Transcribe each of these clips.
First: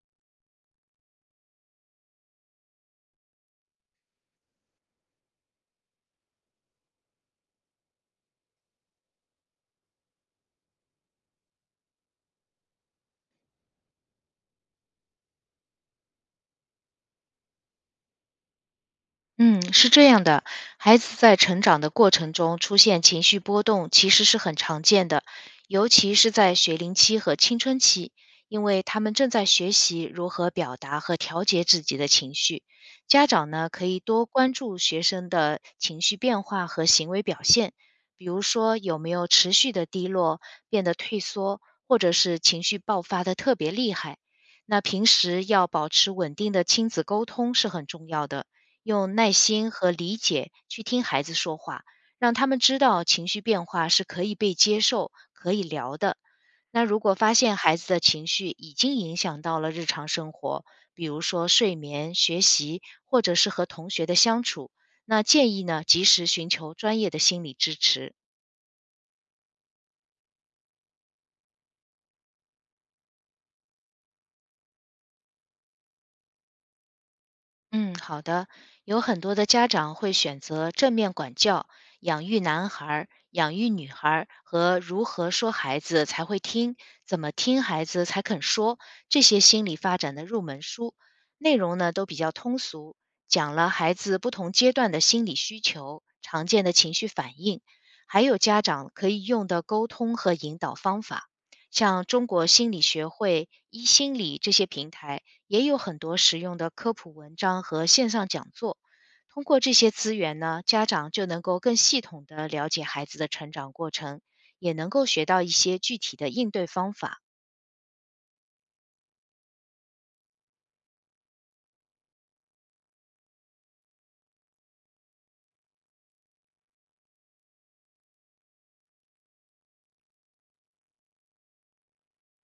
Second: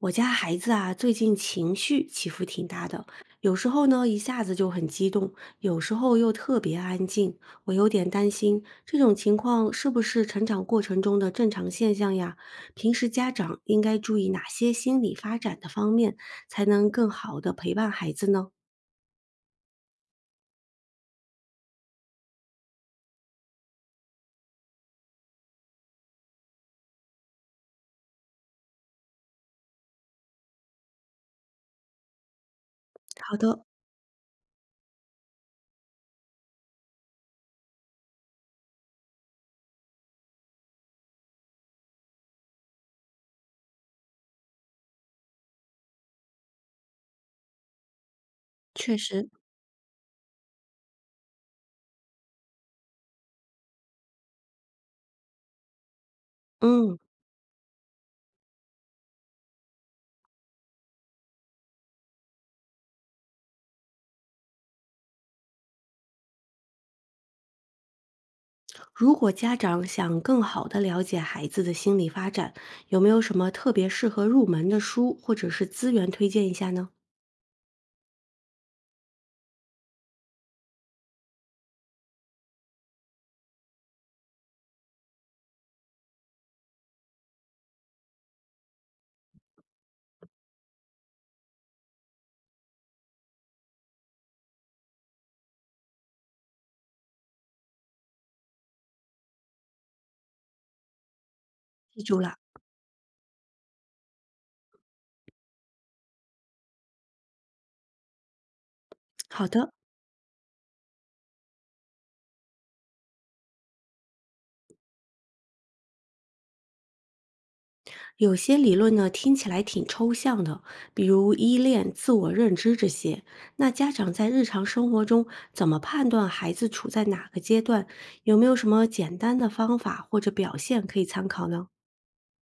我家孩子啊，最近情绪起伏挺大的，有时候呢一下子就很激动，有时候又特别安静。我有点担心这种情况是不是成长过程中的正常现象呀？平时家长应该注意哪些心理发展的方面，才能更好的陪伴孩子呢？嗯，是这样的，孩子在成长的过程中出现情绪波动，其实是很常见的，尤其是在学龄期和青春期，因为他们正在学习如何表达和调节自己的情绪。家好长的，呢，可以多关注学生的情绪变化和行为表现，比如说有没有持续的低落、变得退缩，或者是情绪爆发的特别厉害。那平时要保持稳定的亲子沟通是很重要的。确用实，耐心和理解去听孩子说话，让他们知道情绪变化是可以被接受、可以聊的。那嗯，如果发现孩子的情绪已经影响到了日常生活，比如说睡眠、学习，或者是和同学的相处，那建议呢，及时寻求专业的心理支持。如果家长想更好的了解孩子的心理发展，有没有什么特别适合入门的书或者是资源推荐一下呢？嗯，好的。有很多的家长会选择正面管教、养育男孩儿、养育女孩儿和如何说孩子才会听、怎么听孩子才肯说这些心理发展的入门书，内容呢都比较通俗，讲了孩子不同阶段的心理需求、常见的情绪反应，还有家长可以用的沟通和引导方法。记像住中了。国心理学会、一心理这些平台，也有很多实用的科普文章和线上讲座。通好过的，这些资源呢，家长就能够更系统的了解孩子的成长过程，也能够学到一些具体的应对方法。有些理论呢听起来挺抽象的，比如依恋、自我认知这些。那家长在日常生活中怎么判断孩子处在哪个阶段？有没有什么简单的方法或者表现可以参考呢？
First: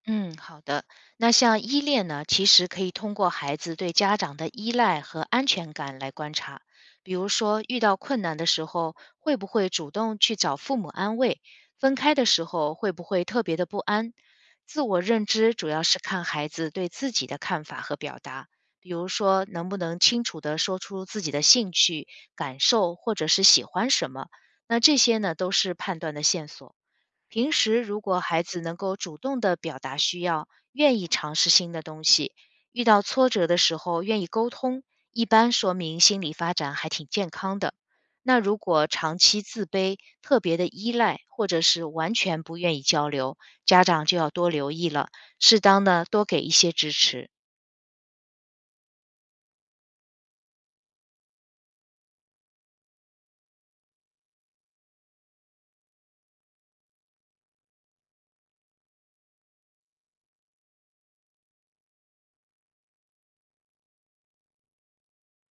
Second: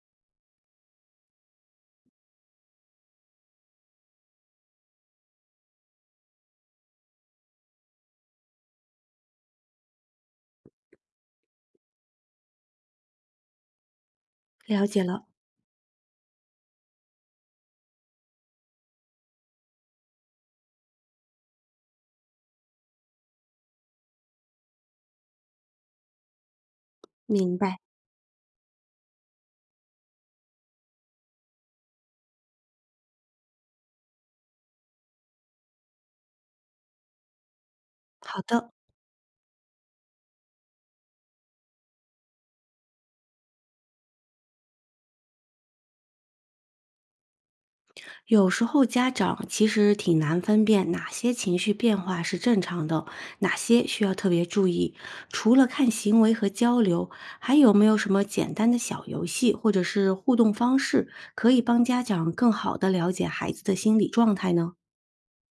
嗯，好的。那像依恋呢，其实可以通过孩子对家长的依赖和安全感来观察。比如说，遇到困难的时候，会不会主动去找父母安慰？分开的时候，会不会特别的不安？自了我解了，认知主要是看孩子对自己的看法和表达，比如说能不能清楚地说出自己的兴趣、感受或者是喜欢什么。那这些呢，都是判断的线索。平明白。时如果孩子能够主动的表达需要，愿意尝试新的东西，遇到挫折的时候愿意沟通，一般说明心理发展还挺健康的。那好如的。果长期自卑、特别的依赖，或者是完全不愿意交流，家长就要多留意了，适当的多给一些支持。有时候家长其实挺难分辨哪些情绪变化是正常的，哪些需要特别注意。除了看行为和交流，还有没有什么简单的小游戏或者是互动方式，可以帮家长更好的了解孩子的心理状态呢？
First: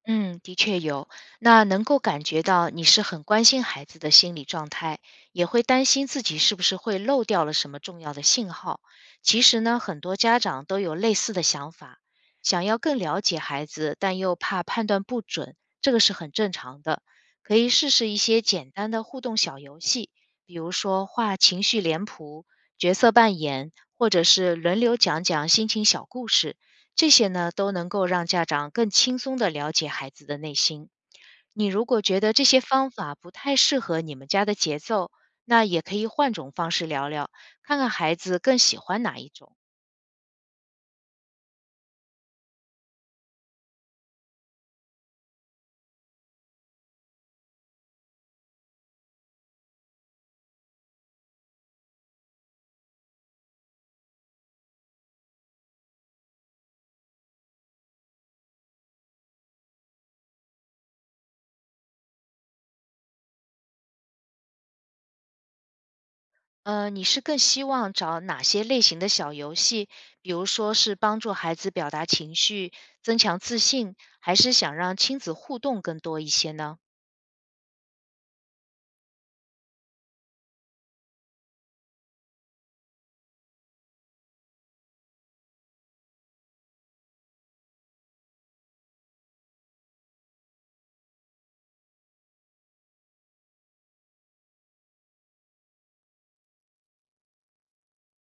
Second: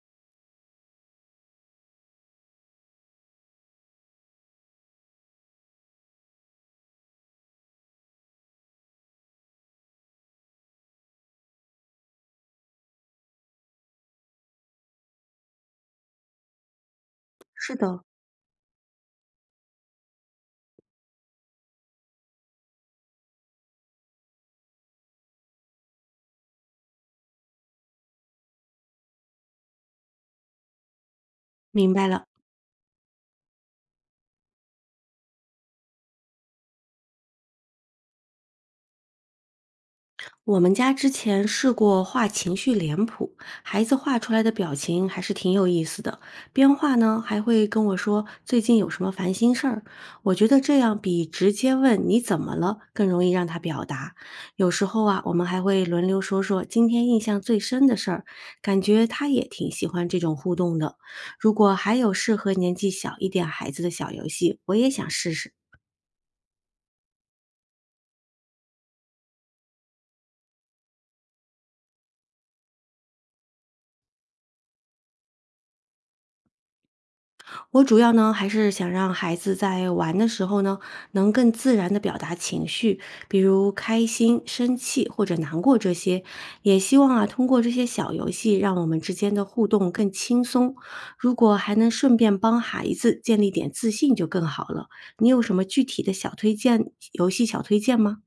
嗯，的确有。那能够感觉到你是很关心孩子的心理状态，也会担心自己是不是会漏掉了什么重要的信号。其实呢，很多家长都有类似的想法，想要更了解孩子，但又怕判断不准，这个是很正常的。可以是试的，试一些简单的互动小游戏，比如说画情绪脸谱、角色扮演，或者是轮流讲讲心情小故事。这些呢，都能够让家长更轻松地了解孩子的内心。你如明果白觉了。得这些方法不太适合你们家的节奏，那也可以换种方式聊聊，看看孩子更喜欢哪一种。我们家之前试过画情绪脸谱，孩子画出来的表情还是挺有意思的。边画呢，还会跟我说最近有什么烦心事儿。我觉得这样比直接问你怎么了更容易让他表达。有时候啊，我们还会轮流说说今天印象最深的事儿，感觉他也挺喜欢这种互动的。如果还有适合年纪小一点孩子的小游戏，我也想试试。你是更希望找哪些类型的小游戏？比如说是帮助孩子表达情绪、增强自信，还是想让亲子互动更多一些呢？我主要呢，还是想让孩子在玩的时候呢，能更自然的表达情绪，比如开心、生气或者难过这些。也希望啊，通过这些小游戏，让我们之间的互动更轻松。如果还能顺便帮孩子建立点自信，就更好了。你有什么具体的小推荐游戏小推荐吗？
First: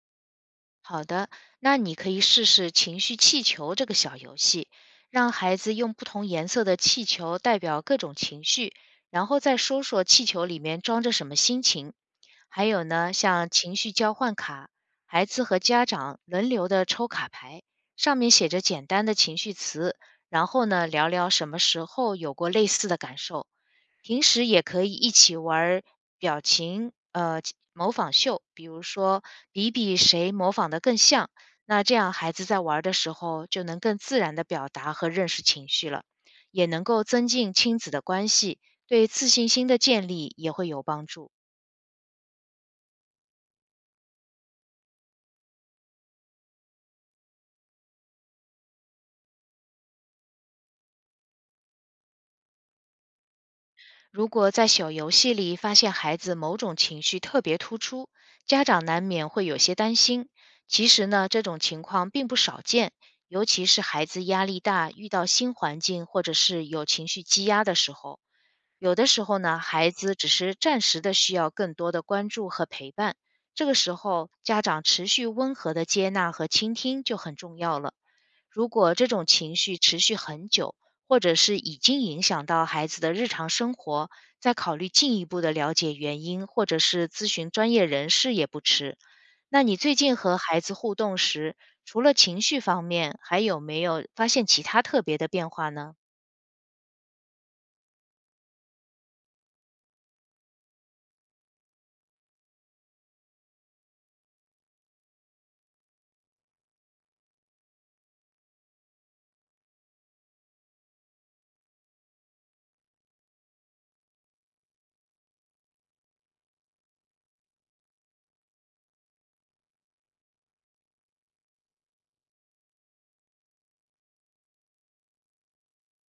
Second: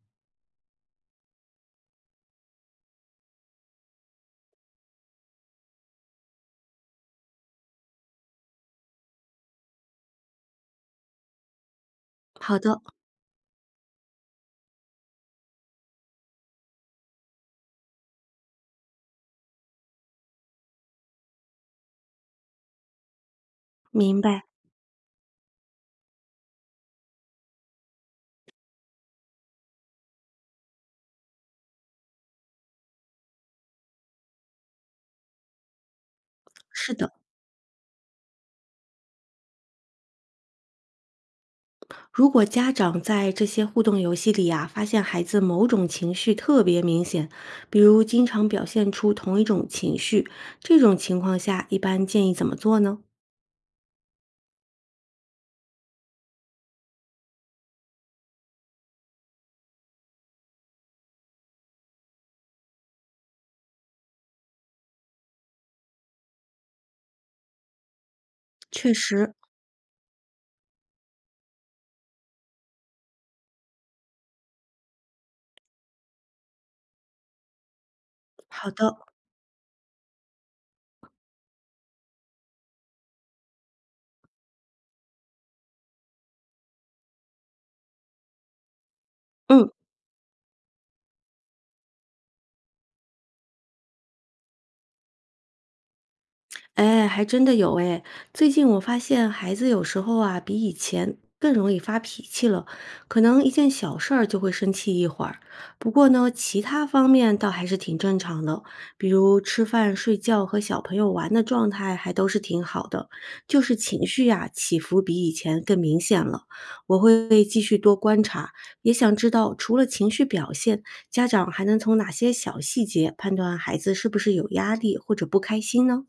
好的，那你可以试试情绪气球这个小游戏，让孩子用不同颜色的气球代表各种情绪，然后再说说气球里面装着什么心情。好还的，有呢，像情绪交换卡，孩子和家长轮流的抽卡牌，上面写着简单的情绪词，然后呢，聊聊什么时候有过类似的感受。明平白，时也可以一起玩儿表情模仿秀，比如说比比谁模仿的更像。那这样孩子在玩儿的时候就能更自然的表达和认识情绪了，也能是够的。增进亲子的关系，对自信心的建立也会有帮助。如果家长在这些互动游戏里啊，发现孩子某种情绪特别明显，比如经常表现出同一种情绪，这种情况下一般建议怎么做呢？如果在小游戏里发现孩子某种情绪特别突出，家长难免会有些担心。其实呢，这种情况并不少见，尤其是孩子压力大、遇到新环境或者是有情绪积压的时候。确有的时实，候呢，孩子只是暂时的需要更多的关注和陪伴。这个时候，家长持续温和的接纳和倾听就很重要了。好如果的，这种情绪持续很久，或者是已经影响到孩子的日常生活，再考虑进一步的了解原因，或者是咨询专业人士也不迟。那嗯。你最近和孩子互动时，除了情绪方面，还有没有发现其他特别的变化呢？哎，还真的有哎。最近我发现孩子有时候啊，比以前更容易发脾气了，可能一件小事儿就会生气一会儿。不过呢，其他方面倒还是挺正常的，比如吃饭、睡觉和小朋友玩的状态还都是挺好的，就是情绪呀、起伏比以前更明显了。我会继续多观察，也想知道除了情绪表现，家长还能从哪些小细节判断孩子是不是有压力或者不开心呢？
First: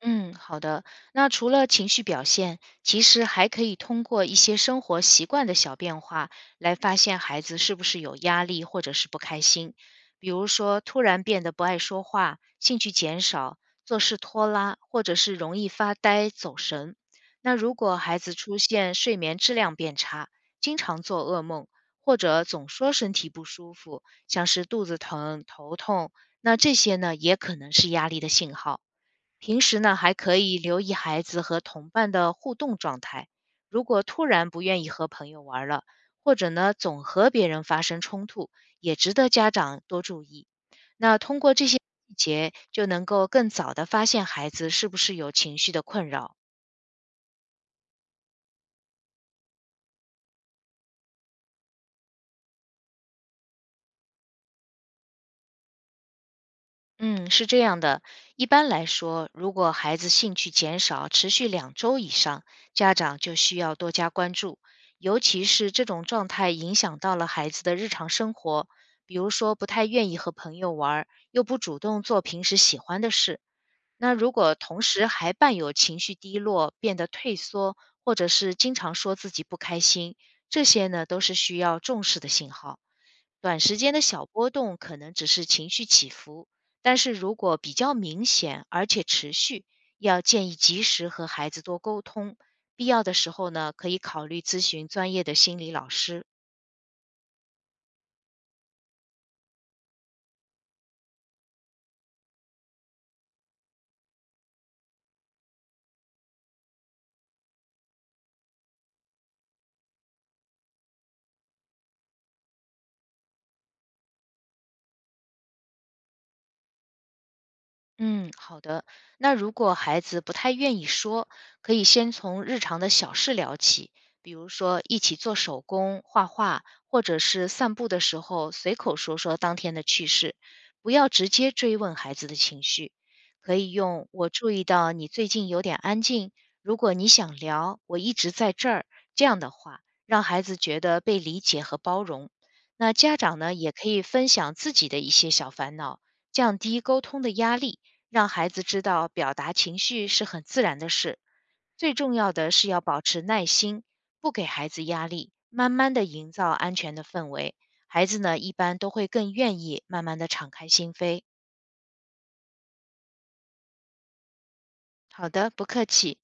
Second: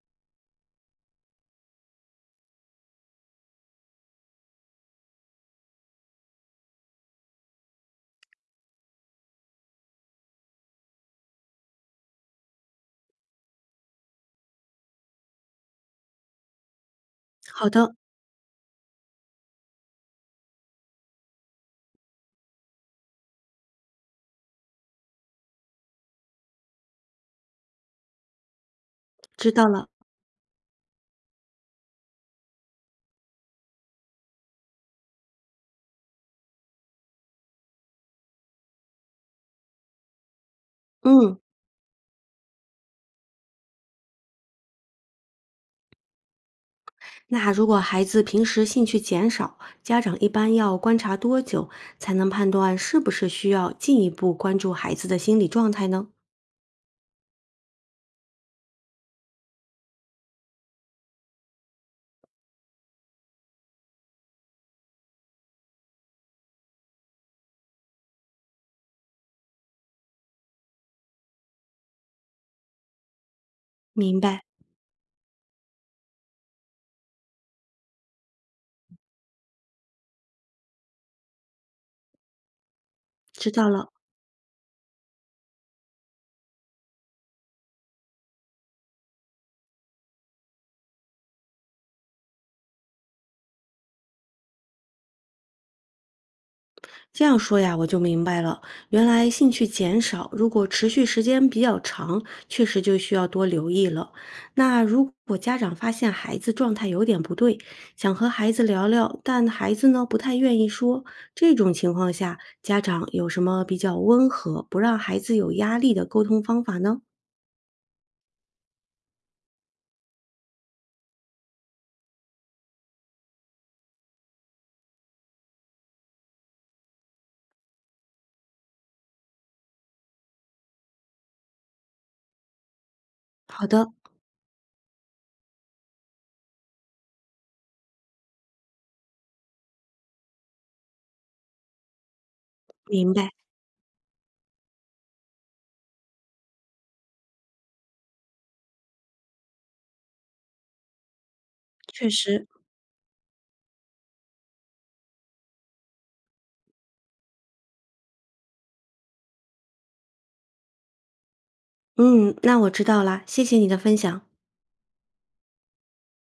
嗯，好的。那除了情绪表现，其实还可以通过一些生活习惯的小变化来发现孩子是不是有压力或者是不开心。比如说，突然变得不爱说话、兴趣减少、做事拖拉，或者是容易发呆、走神。那好如的，果孩子出现睡眠质量变差，经常做噩梦，或者总说身体不舒服，像是肚子疼、头痛，那这些呢，也可能是压力的信号。知平道时了，呢，还可以留意孩子和同伴的互动状态。如果突然不愿意和朋友玩了，或者呢总和别人发生冲突，也值得家长多注意。那嗯，通过这些细节，就能够更早的发现孩子是不是有情绪的困扰。那如果孩子平时兴趣减少，家长一般要观察多久才能判断是不是需要进一步关注孩子的心理状态呢？嗯，是这样的。一般来说，如果孩子兴趣减少持续2周以上，家长就需要多加关注，尤其是这种状态影响到了孩子的日常生活，比如说不太愿意和朋友玩儿，又不主动做平时喜欢的事。那明如白，果同时还伴有情绪低落、变得退缩，或者是经常说自己不开心，这些呢都是需要重视的信号。知短道时了。间的小波动可能只是情绪起伏，但是如果比较明显而且持续，要建议及时和孩子多沟通，必要的时候呢，可以考虑咨询专业的心理老师。这样说呀，我就明白了。原来兴趣减少，如果持续时间比较长，确实就需要多留意了。那如果家长发现孩子状态有点不对，想和孩子聊聊，但孩子呢不太愿意说，这种情况下，家长有什么比较温和，不让孩子有压力的沟通方法呢？嗯，好的。那如果孩子不太愿意说，可以先从日常的小事聊起，比如说一起做手工、画画，或者是散步的时候随口说说当天的趣事，不要直接追问孩子的情绪。可好以的，用“我注意到你最近有点安静，如果你想聊，我一直在这儿”这样的话，让孩子觉得被理解和包容。那明家白，长呢，也可以分享自己的一些小烦恼，降低沟通的压力。让孩子知道表达情绪是很自然的事。最确重要实。的是要保持耐心，不给孩子压力，慢慢的营造安全的氛围。孩子呢，一般都会更愿意慢慢的敞开心扉。嗯，那我知道啦，谢谢你的分享。好的，不客气。